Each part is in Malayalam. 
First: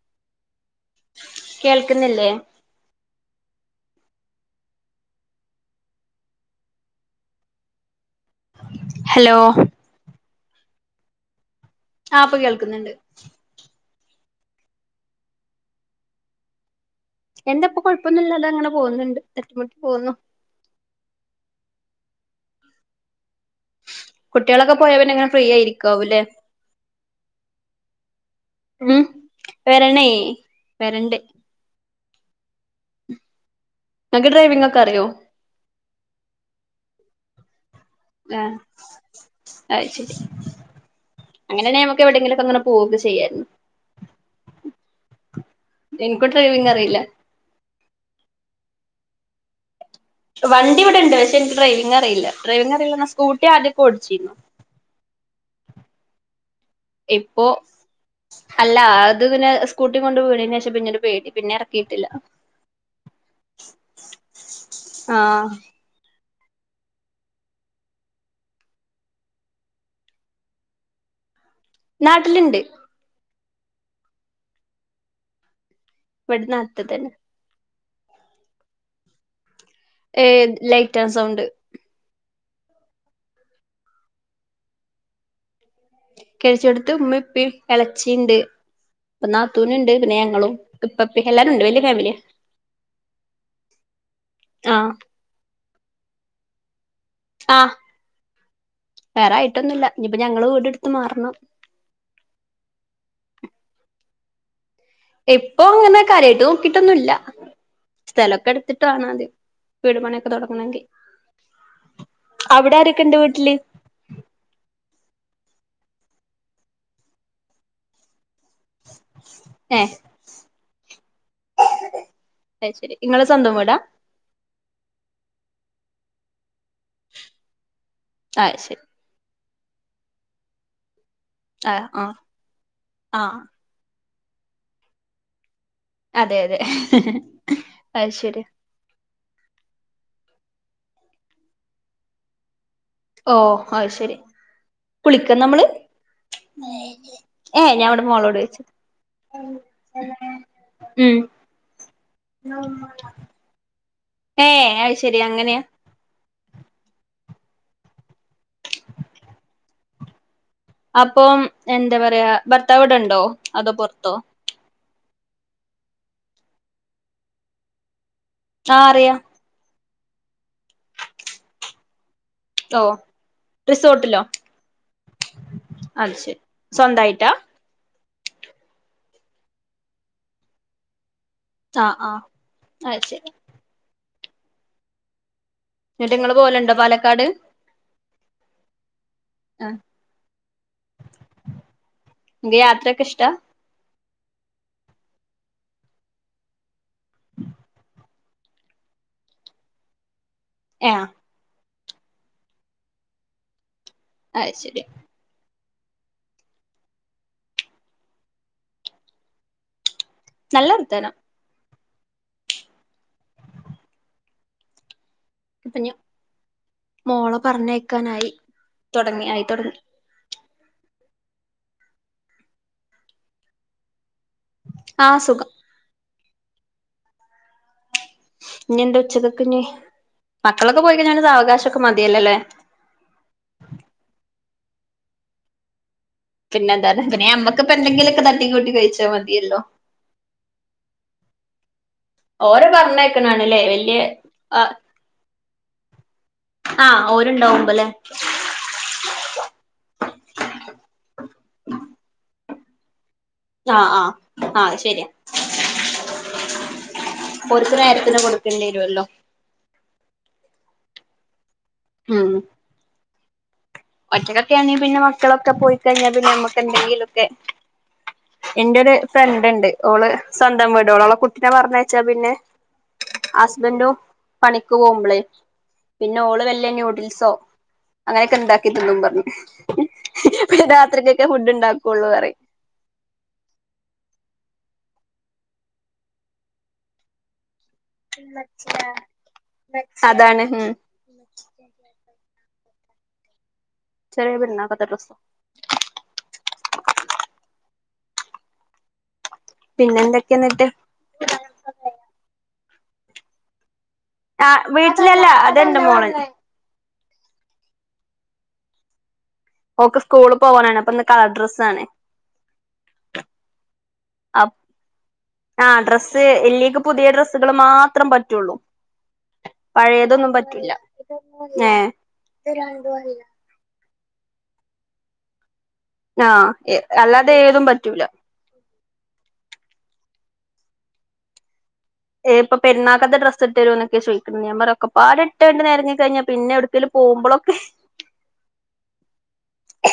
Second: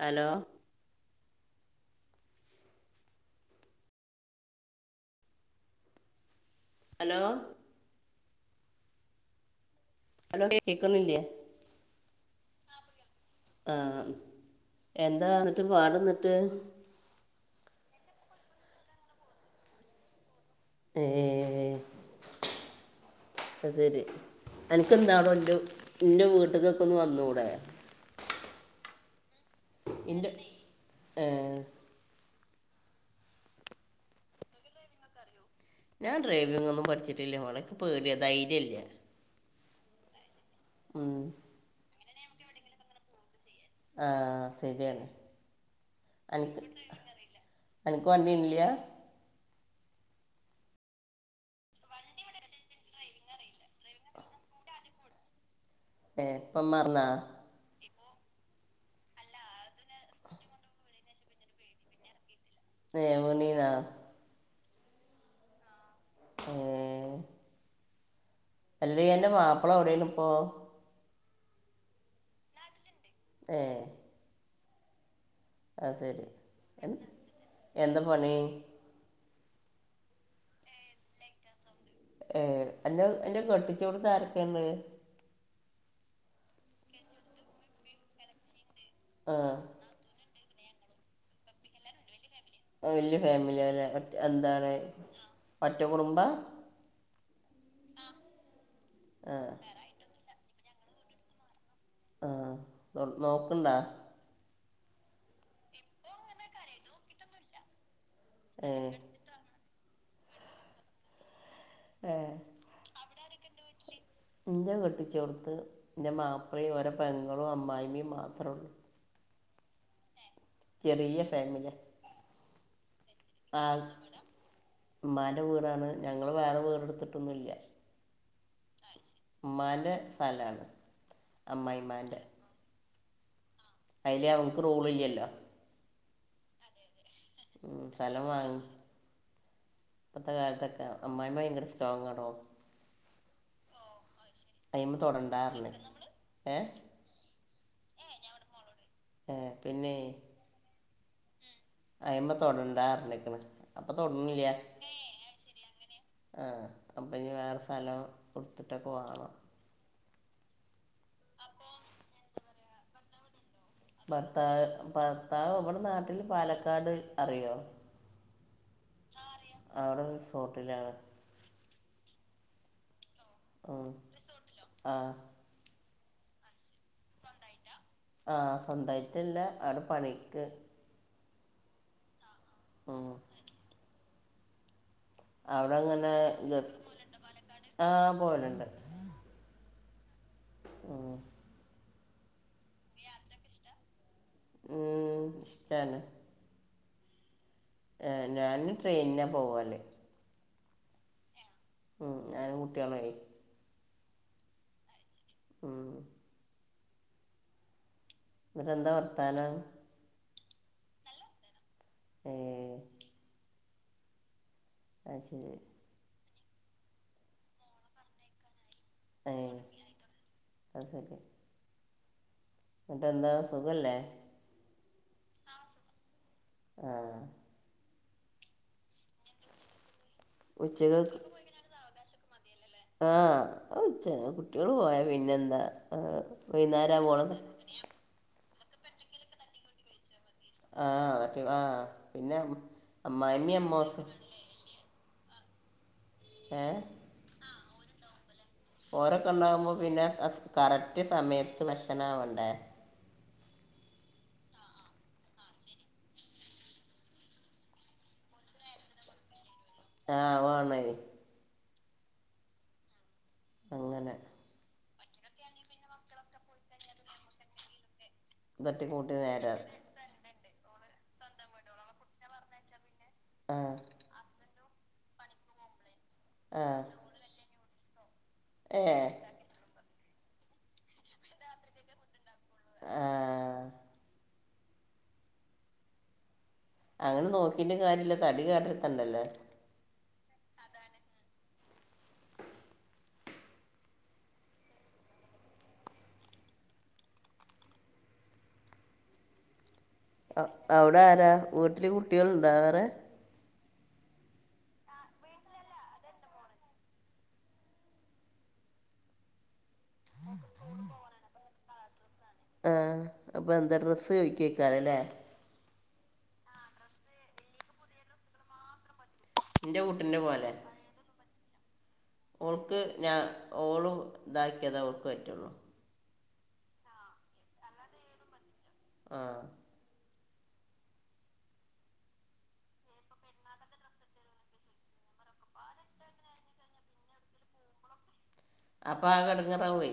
ഹലോ കേൾക്കുന്നില്ലേ ഹലോ ഹലോ ഹലോ കേക്കുന്നില്ലേ ആ പ്പൊ കേൾക്കുന്നുണ്ട് ആ എന്താ ന്നിട്ട് പാടന്നിട്ട് എന്തപ്പ കൊഴപ്പൊന്നുംലല്ല അതങ്ങനെ പോകുന്നുണ്ട് തട്ടി മുട്ടി പോകുന്നു എഏ അ ശെരി കുട്ടികളൊക്കെ പോയാ പിന്നെ അനക്ക്ന്താണോ അങ്ങനെ ഫ്രീ എന്റെ ആയിരിക്കാവൂല്ലേ എൻ്റെ വീട്ടുക്ക് ക്കെ ഒന്ന് വന്നുടെ ഉം വരണേ വരണ്ട് ഏ ണ്ടക്ക് ഡ്രൈവിംഗ് ഒക്കെ അറിയോ ഞാൻ ഡ്രൈവിംഗ് ഒന്നും പഠിച്ചിട്ടില്ല മോളെ പേടിയ ധൈര്യല്ല അ ശരി അങ്ങനെണെ നമ്മു എവിടെങ്കിലൊക്കെ ങ്ങനെ പോവക്കെ ചെയ്യായിരുന്നു ആഹ് ശരിയാണ് എനിക്കും അനക്ക് ഡ്രൈവിംഗ് അറിയില്ല അനക്കുവണ്ണിഇല്ല വണ്ടി ഇവിടെ ഇണ്ട് പക്ഷെ എനിക്ക് ഡ്രൈവിംഗ് അറിയില്ല ഡ്രൈവിംഗ് അറിയില്ലാന്നാ സ്കൂട്ടി ആദ്യൊക്കെ ഓടിച്ചിരുന്നു ഏ ഇപ്പം മറന്ന ഇപ്പൊ അല്ല അത് പിന്നെ സ്കൂട്ടി കൊണ്ട് വീണേന് ശേഷം പിന്നിട് പേടി പിന്നെ എറക്കിയിട്ടില്ല ഏ വീണീന്നാ ആഹ് എഏ അല്ലെ അന്റെ മാപ്പള എവിടെണ് ഇപ്പോ നാട്ടില്ണ്ട് ഏ അ ശരി ഇവിടെ നാട്ടിൽ എ തന്നെ എന്താ പണി ഏ ലൈറ്റ് ആൻഡ് സൗണ്ട് ഏ അൻ്റെ അൻ്റെ കെട്ടിച്ചോട്ത്ത് ആരൊക്കെണ്ട് കെട്ടിച്ചോടത്ത് ഉമേം ഉപ്പേ ഇളച്ചിണ്ട് പ്പോ ആ നാത്തൂനുണ്ട് പിന്നെ ഞങ്ങളും ഉപ്പാപ്പിം എല്ലാരും ഇണ്ട് വല്ല്യ ഫാമിലിയാ വല്യ ഫാമിലാല്ലെ ഒറ്റ എന്താണ് ആഹ് ഒറ്റ കുടുംബാ ആ ആ വേറായിട്ടൊന്നുല്ല ന്പ് ഞങ്ങള് വീടെടുത്ത് മാറണം ആ നൊ നോക്കുണ്ടാ ഇപ്പോങ്ങനെ കരൃയിട്ട് നോക്കിട്ടൊന്നുല്ല ഏ സ്ഥലൊക്കെടുത്തിട്ട് വാണാദ്യം വീടു പണിയൊക്കെ തുടങ്ങണെങ്കി ഏ അവിടാരക്ക്ണ്ട് വീട്ടി ട്ടില് ന്റെ കെട്ടിച്ചോട്ത്ത് ൻ്റെ മാപ്പളിം ഓരെ പെങ്ങളും അമ്മായിമ്മിം മാത്രള്ളൂ എ ചെറീയ ഫാമില്യാ അഹ് ശരി. ഇങ്ങളെ സ്വന്തം വീടാ? ൻ്റെ വീടാണ് ഞങ്ങള് വേറെ വീട് ഇട്ത്ത്ട്ടൊന്നുല്ല്യാ. അഹ്ശരി. ഇമ്മാൻ്റെ സ്ഥലാണ്. ആഹ് ആഹ് അമ്മായ്മാന്റെ ആഹ് ഐല് ഞംക്ക് റൂള് ഇല്ല്യല്ലോ അതെയതെ. ഉം സ്ഥലം വാങ്ങി ഇപ്പത്തെ കാലത്തൊക്കെ അമ്മായ്മ്മ ഭയങ്കര സ്ട്രോങാടോ ഓഹ് അയ് ശെരി തൊടണ്ടാറിന് ഏ ഏഹ് ഞാവിടെ മോളോടോയ്ച്ചത് ഏ ഉം അയ്മതൊടണ്ടാറ്ഞ്ഞ്ക്ക്ണ് അപ്പൊ തൊട്ണില്ലൃ ഏ അത് ശെരി അങ്ങനെയാ ആഹ് അ പ്പോനി വേറെസ്ഥലോ കൊടുത്ത്ട്ടൊക്കെ വാങ്ങാം അപ്പം എന്താ പറയാ ഭർത്താവ്ടെണ്ടോ ഭർത്താവ് ഭ ർത്താവ് ഇവടെ നാട്ടില് പാലക്കാട് അറിയോ ആഹ് അറിയാം അവിടെ റിസോട്ടിലാണ് ഓഹ് റിസോട്ടിലോ? ആ അത് ശെരി സ്വന്തായിട്ടാ? ആഹ് സ്വന്തായിട്ടല്ല ആടെ പണിക്ക് ആഹ് ആഹ് അത് ഉം ശെരി അവിടെ എന്നിട്ട് നിങ്ങള് പോലണ്ടോ പാലക്കാട് ആഹ് പോവല്ണ്ട് ആഹ് ഈ യാത്രക്കെ ഇഷ്ടാ ഉം ഇഷ്ടാണ് ഞാനും ട്രെയിനിലാ പോവല് ഏഹ് ആഹ് ഉം ഞാനും കുട്ടികളായി അയ് ശരി മ് എന്നിട്ടെന്താ വർത്താനം നല്ലരുത്താണ് മ്മ് അയ് ശേ ഇപ്പൊഞ്ഞ മോളെ പറഞ്ഞയക്കാനായി തൊടങ്ങി ആയി തൊടങ്ങി തസക് എന്നിട്ട എന്താ സുഖല്ലേ ആ സുഖം ആ ഇനി എന്താ ഉച്ചക്ക കഞ്ഞീ മക്കളൊക്കെ ഉച്ചക്ക് പോയികഴിഞ്ഞാൽ അവകാശമൊക്കെ മാ തിയല്ലല്ലേ ട്ട്യാള് പോയ പിന്നെന്താ ആ, പിന്നെ ന്താണ് വൈകുന്നേരം പിന്നെ പോണത് നമ്മക്ക് ഇപ്പോ എന്തെങ്കിലൊക്കെ ത ട്ടി കൂട്ടി കഴിച്ചാ മതിയല്ലോ ആ അതൊക്കെ ആ പിന്നെ ഓര അമ്മായിമ്മ പറഞ്ഞെയ്‌ക്ണാണല്ലേ വല്യെ അമ്മോസും അ ഏ ഓരുണ്ടാവുമ്പല്ലേ ഓരൊക്കെ ണ്ടാഉമ്പോ പിന്നെ ആസ് കറക്റ്റ് സമയത്ത് ഭക്ഷണം ആവണ്ടേ ആ ആ ആഹ് ശരിയാ പൊരുത് നേരത്തിന് കൊടുക്കേണ്ടിരൊല്ലോ ആവാണേഹ് ഹും അങ്ങനെ ഒറ്റകൊക്കെ ആണെ പിന്നെ മ ക്കളൊക്കെ പോയിക്കഴിഞ്ഞാല് പിന്നെ നമ്മക്കെന്തെങ്കിലുക്കെ എന്റെ ഇതൊട്ടി ഒരു കൂട്ടി ഫ്രണ്ട് ഉണ്ട് നേരം ഓള് സ്വന്തം വ ടോളോളൊ കുട്ടിനെ പർഞ്ഞയച്ചാ പിന്നെ ആഹ് ഹസ്ബൻഡും പണിക്കുവോ മ്മളെ പിന്നെ ഓള് വല്യ ആഹ് നൂഡിൽസോ അങ്ങനെ ഒക്കെ ഇ ക്കെ തിന്നും ഏഹ് പർണു രാത്രിക്കെക്കെ ഫുഡ് ഇണ്ടാക്കൊള്ളു പറിം ആ അങ്ങനെ നോ ക്കിയിട്ടും കാര്യയില്ല തടി കേട് വെര്ത്തെണ്ട അല്ലോ അതാണ് ഉം ചെറിയ പെരുന്നാക്കത്തെ ഡ്രെസ്സ് പിന്നെ എന്തൊക്കെയാ അ എന്നിട്ട് അയുടെ ആരാ വീട്ട്ൽ കുട്ടെൾ ഇണ്ടോ വേറെ ആ വീട്ടിലല്ല അതന്റെ മോള ഓൾക്കെ സ്കൂളിൽ പോവാനണ് അപ്പൊ ഇന്ന് കളർ ഡ്രസ്സ് ആണ് ആ അപ്പൊ എന്താ ഡ്രസ്സ് ഒതുക്കി വെക്കാനല്ലേ ഡ്രസ് എല്ലേക്ക് പുതിയ ഡ്രസ്സുകള് മാത്രം പറ്റുള്ളൂ എൻ്റെ കൂട്ടിൻ്റെ പഴയതൊന്നും പോലെ പറ്റില്ല ആ ഓൾക്ക് ഞാ ഓള് ഇതാക്കിയത അവർക്ക് പറ്റുള്ളൂ ആ അല്ലാതെ ഏതും പറ്റൂല ആ ഏ ഇപ്പ പെണ്ണാക്കാത്തെ ഡ്രസ്സ് ഇട്ട്രുമ എന്നൊക്കെ ചോദിക്ക ഞാ പറ ഒപ്പാട് ഇട്ടണ്ടി നേരഞ്ഞ കഴിഞ്ഞാ പിന്നെ എടുക്കൽ പോകുമ്പോളൊക്കെ അപ്പ ആകെ ഇടങ്ങേറ് ആകുമേ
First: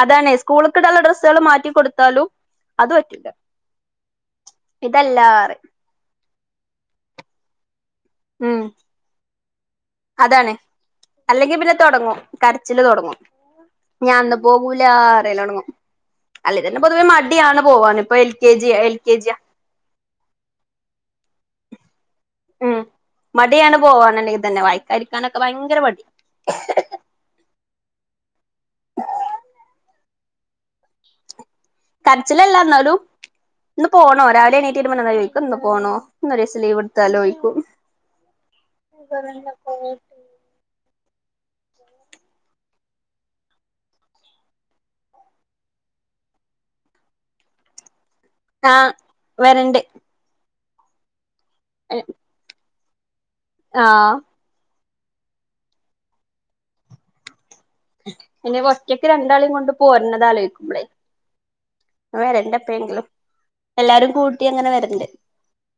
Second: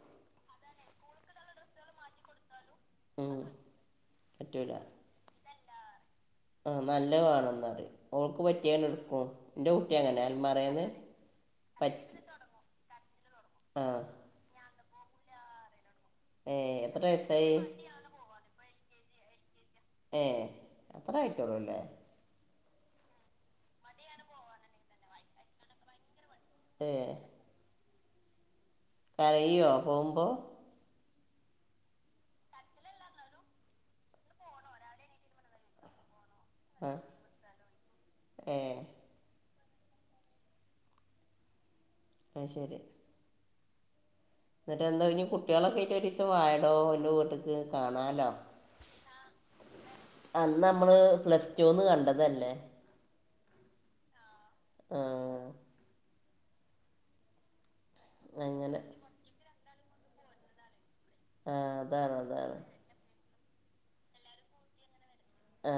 അതണേ സ്കൂൾക്കിടെള്ള ഡ്രസ്സുകള് മാറ്റി കൊടുത്താലും അത് പറ്റില്ല ഉം ഇതല്ലാറ ആ നല്ല വേണമെന്നുപറയും അവൾക്ക് ഉം പറ്റിയ എടുക്കും എന്റെ കുട്ടി അങ്ങനെ അതാണ് അൽമാറന്ന് പറ്റി ഞാന്ന് പോക പൂല അറല്ലണങ്ങോ ഏഹ് അല്ലെതന്നെ എത്ര പൊതുവെ വയസായി മടിയാണ് പോവാൻ ഇപ്പ എൽ കെ ജി കേജിയ ഏ അത്ര ആയിട്ടോള്ളൂല്ലേ ഉം മടിയാണ് പോവാനല്ലെ ഇത് തന്നെ വായിക്കാതിരിക്കാനൊക്കെ ഭയങ്കര മടി ഏ കരയുവോ പോകുമ്പോ കരച്ചിലല്ല എന്നാലും ഇന്ന് പോണോ രാവിലെഎണീറ്റ് വരുമ്പോ ചോദിക്കും ഇന്ന് പോണോ ഇന്ന് ഒരു ദിവസം ലീവ് ആഹ് എടുത്താലോ എന്ന് ചോദിക്കും ഏഹ് കോ [unintelligible] അ ശരി എന്നിട്ട്ന്തോ ഇനി കുട്ടികളൊക്കെട്ട് ഒരീസം വാടോ എന്റെ വീട്ടിക്ക് കാണാലോ ആ വരണ്ട്‌ അന്ന് നമ്മള് പ്ലസ് ന്ന് കണ്ടതല്ലേ ആ ആ പിന്നെ അങ്ങനെ ഒറ്റക്ക് രണ്ടാളേം കൊണ്ട് പോരണത് ആലോചികുമ്പളെ ആഹ് അതാണ് ആ അതാണ് [unintelligible] എപ്പയെങ്കിലും എല്ലാരും കൂട്ടി അങ്ങനെ വരണ്ട് ആ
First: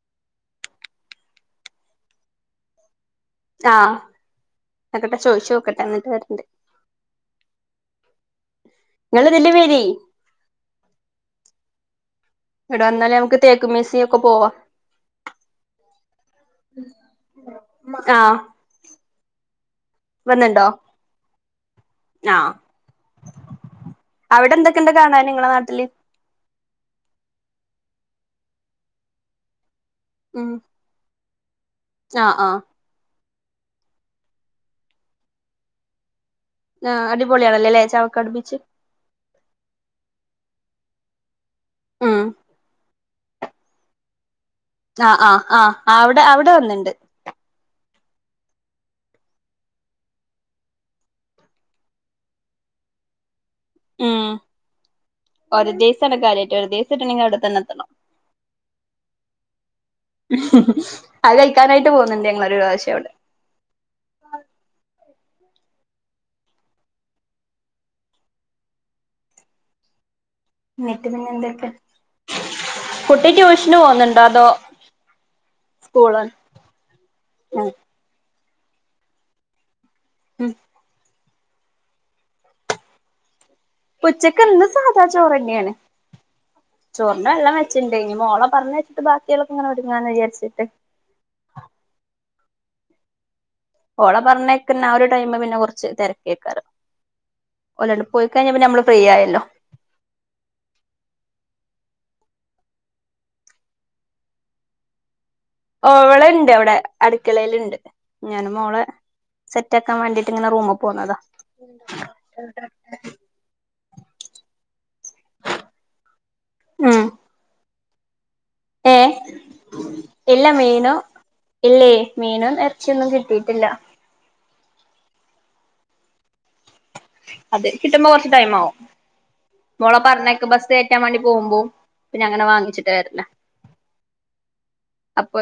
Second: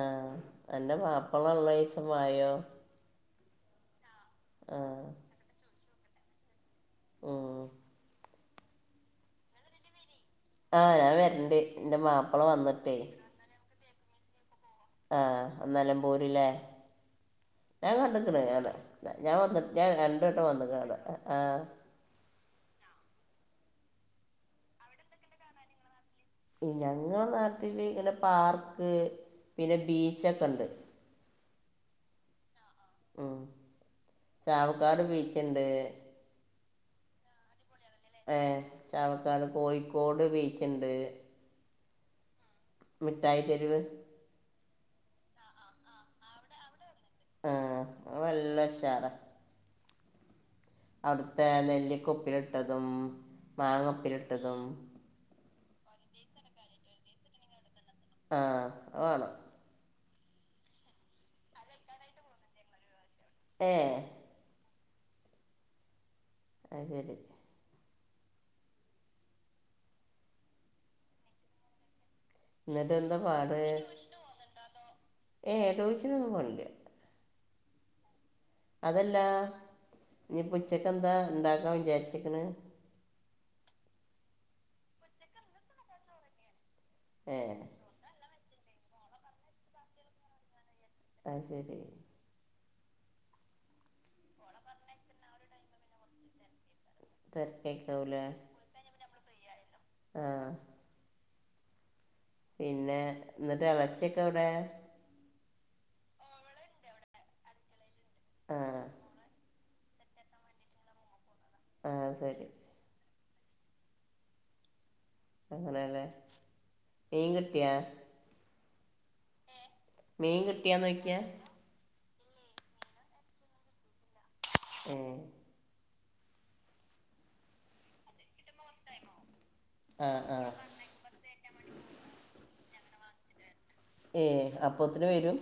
അന്റെ മാപ്പള ഉള്ളീസം വായോ ആ ആഹ് നോക്കെട്ടെ ചോയിച്ച് നോക്കെട്ടെ ഇന്നെ വെര്ന്റ് ഉം ഇങ്ങൾ ഇതിലെ വെരി ആ ഞാൻ വെര്ന്റ് ഇന്റെ മാ ഇങ്ങട്ട് വന്നാലെ നമ്മക്ക് തെ ക്ക് മ്യൂസിയം ഒക്കെ പോവാ ആ നെലമ്പൂര് ലെ ഞാൻ ആഹ് കണ്ട്‌ക്ക്ണ് അയുടെ ഞ ഞാൻ വന്ന്‌ ഞാൻ രണ്ട്‌ വട്ടം വന്ന്‌ വന്നിണ്ടോ കാണാൻ ആ ആ അവടെ എന്തക്കണ്ട് കാണാൻ നിങ്ങട നാട്ടില് ഞങ്ങള നാട്ടില് ഇങ്ങനെ പാർക്ക് പിന്നെ ബീച്ചക്കൊണ്ട് ആ ആ ഉം ചാവക്കാട് ബീച്ചണ്ട് ആ അടിപൊളിയാണല്ലേ അല്ലേച്ച് ഏ ചാവക്കാട് കോയിക്കോട് ബീ ച്ച്ണ്ട് ആ മിഠായിത്തെരുവ് ആ ആ ആ ആ അവിടെ അവിടെ ഒന്ന്ണ്ട് ആ നല്ല ഉശാറാ അവിടുത്തെ നെല്ലിക്ക ഉപ്പിലിട്ടതും മാങ്ങ ഉം ഉപ്പിലിട്ടതും [unintelligible] അവിടെ തന്നെത്തണം ആ അതാണ് അത് കഴിക്കാനായിട്ട് പോന്ന്ണ്ട് ഞങ്ങളൊരു പ്രശം അവിടെ ഏ അ ശരി എന്നിട്ട് പിന്നെ എന്തൊക്കെ എന്നിട്ട് എന്താ പാട് അതോ ഏ ടൂശനോന്നും പോന്നില്ല ഉം അതല്ലാ ഉം ഇനിപ്പ ഉച്ചെക്കന്താ ഉണ്ടാക്കാൻ വിചാരിച്ചിക്കണ് ഉച്ചക്കിന്ന് സാധാ ചോറ്ന്നെയാണ് ചോറിണ്ട ഏ എല്ലാം വെച്ചിണ്ടേനി മോള പറഞ്ഞു വച്ചിട്ട് ബാക്കിയളൊക്കെ ഇങ്ങെടുങ്ങാന്ന് വിചാരിച്ചിട്ട് അത് ശരി ഓള പറഞ്ഞേക്കന്ന ആ ഒരു ടൈമ് പിന്നെ കുറച്ച് തിരക്കിക്കാറ് ലണ്ട് തിരക്കായിക്കാവൂലേ പോയിക്കഴിഞ്ഞപ്പ ഞമ്മള് ഫ്രീ ആയ ഹലോ ആഹ് പിന്നെ എന്നിട്ട് ഇളച്ചിയൊക്കെ എവിടെ ഓള്ണ്ട് അവിടെ അടുക്കളയില്ണ്ട് ഞാന് ആ മോളെ സെറ്റാക്കാൻ വേണ്ടീട്ട് ഇങ്ങന റൂമിൽ പോന്നതാ ആഹ് ശരി അങ്ങനെല്ലേ നീൻ കിട്ടിയാ- ഏഹ് മീൻ എല്ല കിട്ടിയാന്ന് മേനോ നോക്കിയാ എല്ലേ- മീനും ഇറച്ചിയൊന്നും കിട്ടിയിട്ടില്ല ആഹ് അത് കിട്ടുമ്പോ കൊറച്ച് ടൈം ആവും മോളെ ആ ആ പറഞ്ഞയക്കുമ്പോ ബസ് കയറ്റാൻ വേണ്ടി പോകുമ്പോ പിന്നേ അങ്ങനെ വാങ്ങിച്ചിട്ടവെരാല ഏഹ് അപ്പൊത്തിന് വരും.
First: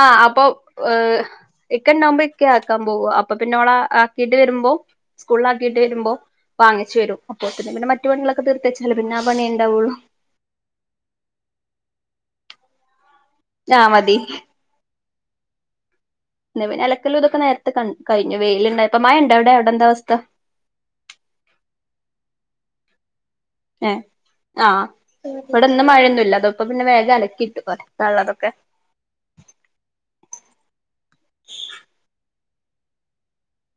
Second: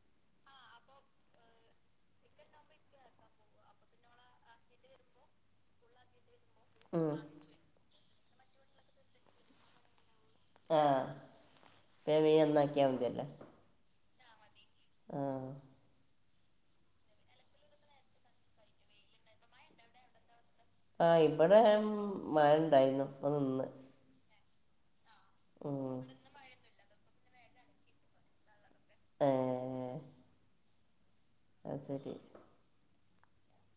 ആഹ് അപ്പൊ ഏഹ് ഇക്ക ഉണ്ടകുമ്പോ ഇക്കെ ആക്കാൻ പോകാ അപ്പൊ പിന്നെ ഓളെ ആക്കിട്ട് വരുമ്പോ- സ്കൂളിൽ ആക്കിയിട്ട് വരുമ്പോൾ വാങ്ങിച്ചു ഉം. വരും അപ്പ പിന്നെ മറ്റു പണികളക്കെ തീർത്തച്ചാല് പിന്നെ ആ പണി ഉണ്ടാവുള്ളു ആഹ് [unintelligible] എന്നാക്കിയാൽ മതില്ലേ ഞാ മതി ആഹ് എന്നവിന് അലക്കലും ഇതൊക്കെ നേരത്തെ ക കഴിഞ്ഞു വെയിലുണ്ടായിപ്പ മഴ ഇണ്ട എവിടെ എവിടെ എന്താ അവസ്ഥ ആഹ് ഇവിടെ മയണ്ടാരുന്നു അതിന്ന് ഏ ആഹ് ഇവിടെ ഇന്ന് മഴൊന്നും ഇല്ല അതൊപ്പ പിന്നെ വേ ഇത് അലക്കീട്ടു [unintelligible] നുള്ളതൊക്കെ ആഹ് അത് ശെരി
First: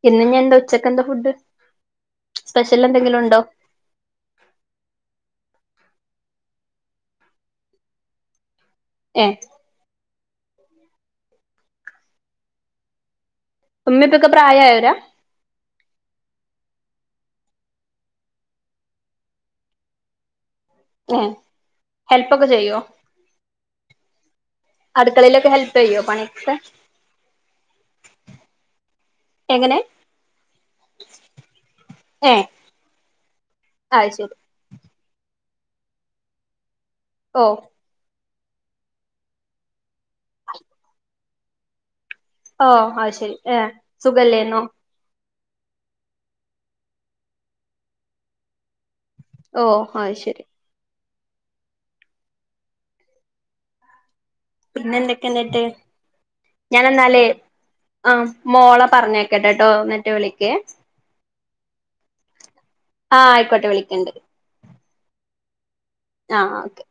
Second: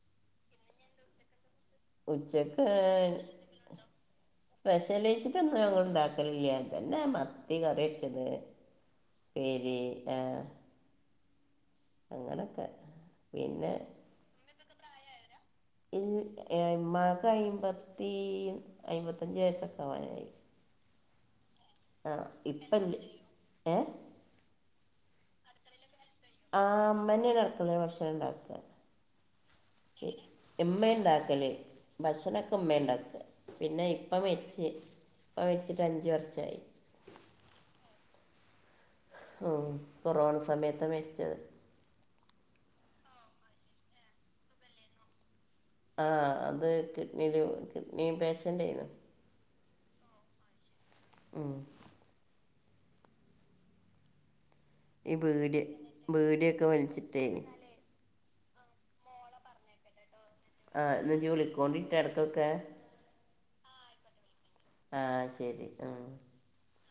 ഇന്ന്ഞ്ഞെന്താ ഉച്ചക്ക് എന്താ ഫുഡ് ഉച്ചക്ക്‌ സ്പെഷ്യൽ എന്തെങ്കിലും ഉണ്ടോ സ്പെഷ്യലേയ്ച്ച്ട്ട്ന്നും ഞങ്ങള് ണ്ടാക്കലില്ല ഇതെന്നെ മത്തി കറിവെച്ചത് ഏ പ്പേരി ആഹ് അങ്ങനൊക്കെ പിന്നെ ഉമ്മി പ്പൊക്കെ പ്രായയോ ല്ല ഈ ഇ മ്മാക്ക് അയ്മ്പത്തി അയിമ്പത്തഞ്ച് വയസ്സൊക്കെ ആവാനായി ങ്ങെ ആഹ് ഇപ്പല്ല ഏ അട്ക്കളേലൊക്കെ ഹെല്പ് ചെയ്യോ പണിയൊക്കെ ആ മ്മന്നേണ് അടുക്കളേല് ഭക്ഷണം ണ്ടാക്ക എങ്ങനെ ഇമ്മേ ണ്ടാക്കല് ഏ ഭക്ഷണൊക്കെ ഇമ്മേ ണ്ടാക്ക പിന്നെ അത് ഇപ്പ ശരി മരിച്ച് പ്പ മരിച്ചിട്ട് അഞ്ച് വർഷായി ഓ ഓ കൊറോണ സമയത്താ മരിച്ചത് ഓഹ് അത് ശെരി ഏഹ് സുഖം ഇല്ലേന്നോ? ആഹ് അത് കിഡ്നില് കിഡ്നി പേഷ്യൻ്റേന്നു. ഓഹ് അത് ശരി. ഉം പിന്നെ ഈ എന്തൊക്കെ ബീഡി എന്നിട്ട് ബീഡിയൊക്കെ വല്ച്ചിട്ടേ. ആഹ് മോളെ പറഞ്ഞയ്ക്കട്ടേട്ടോ ഇന്നെട്ട് വിളി ആഹ് ഇന്ന ജ് വിളിക് കോണ്ടി ട്ടെടക്കൊക്കെ. ആഹ് ആയിക്കോട്ടെ വിളിക്കണ്ട് ക ആഹ് ശരി ഉം ആഹ് ഓക്കെ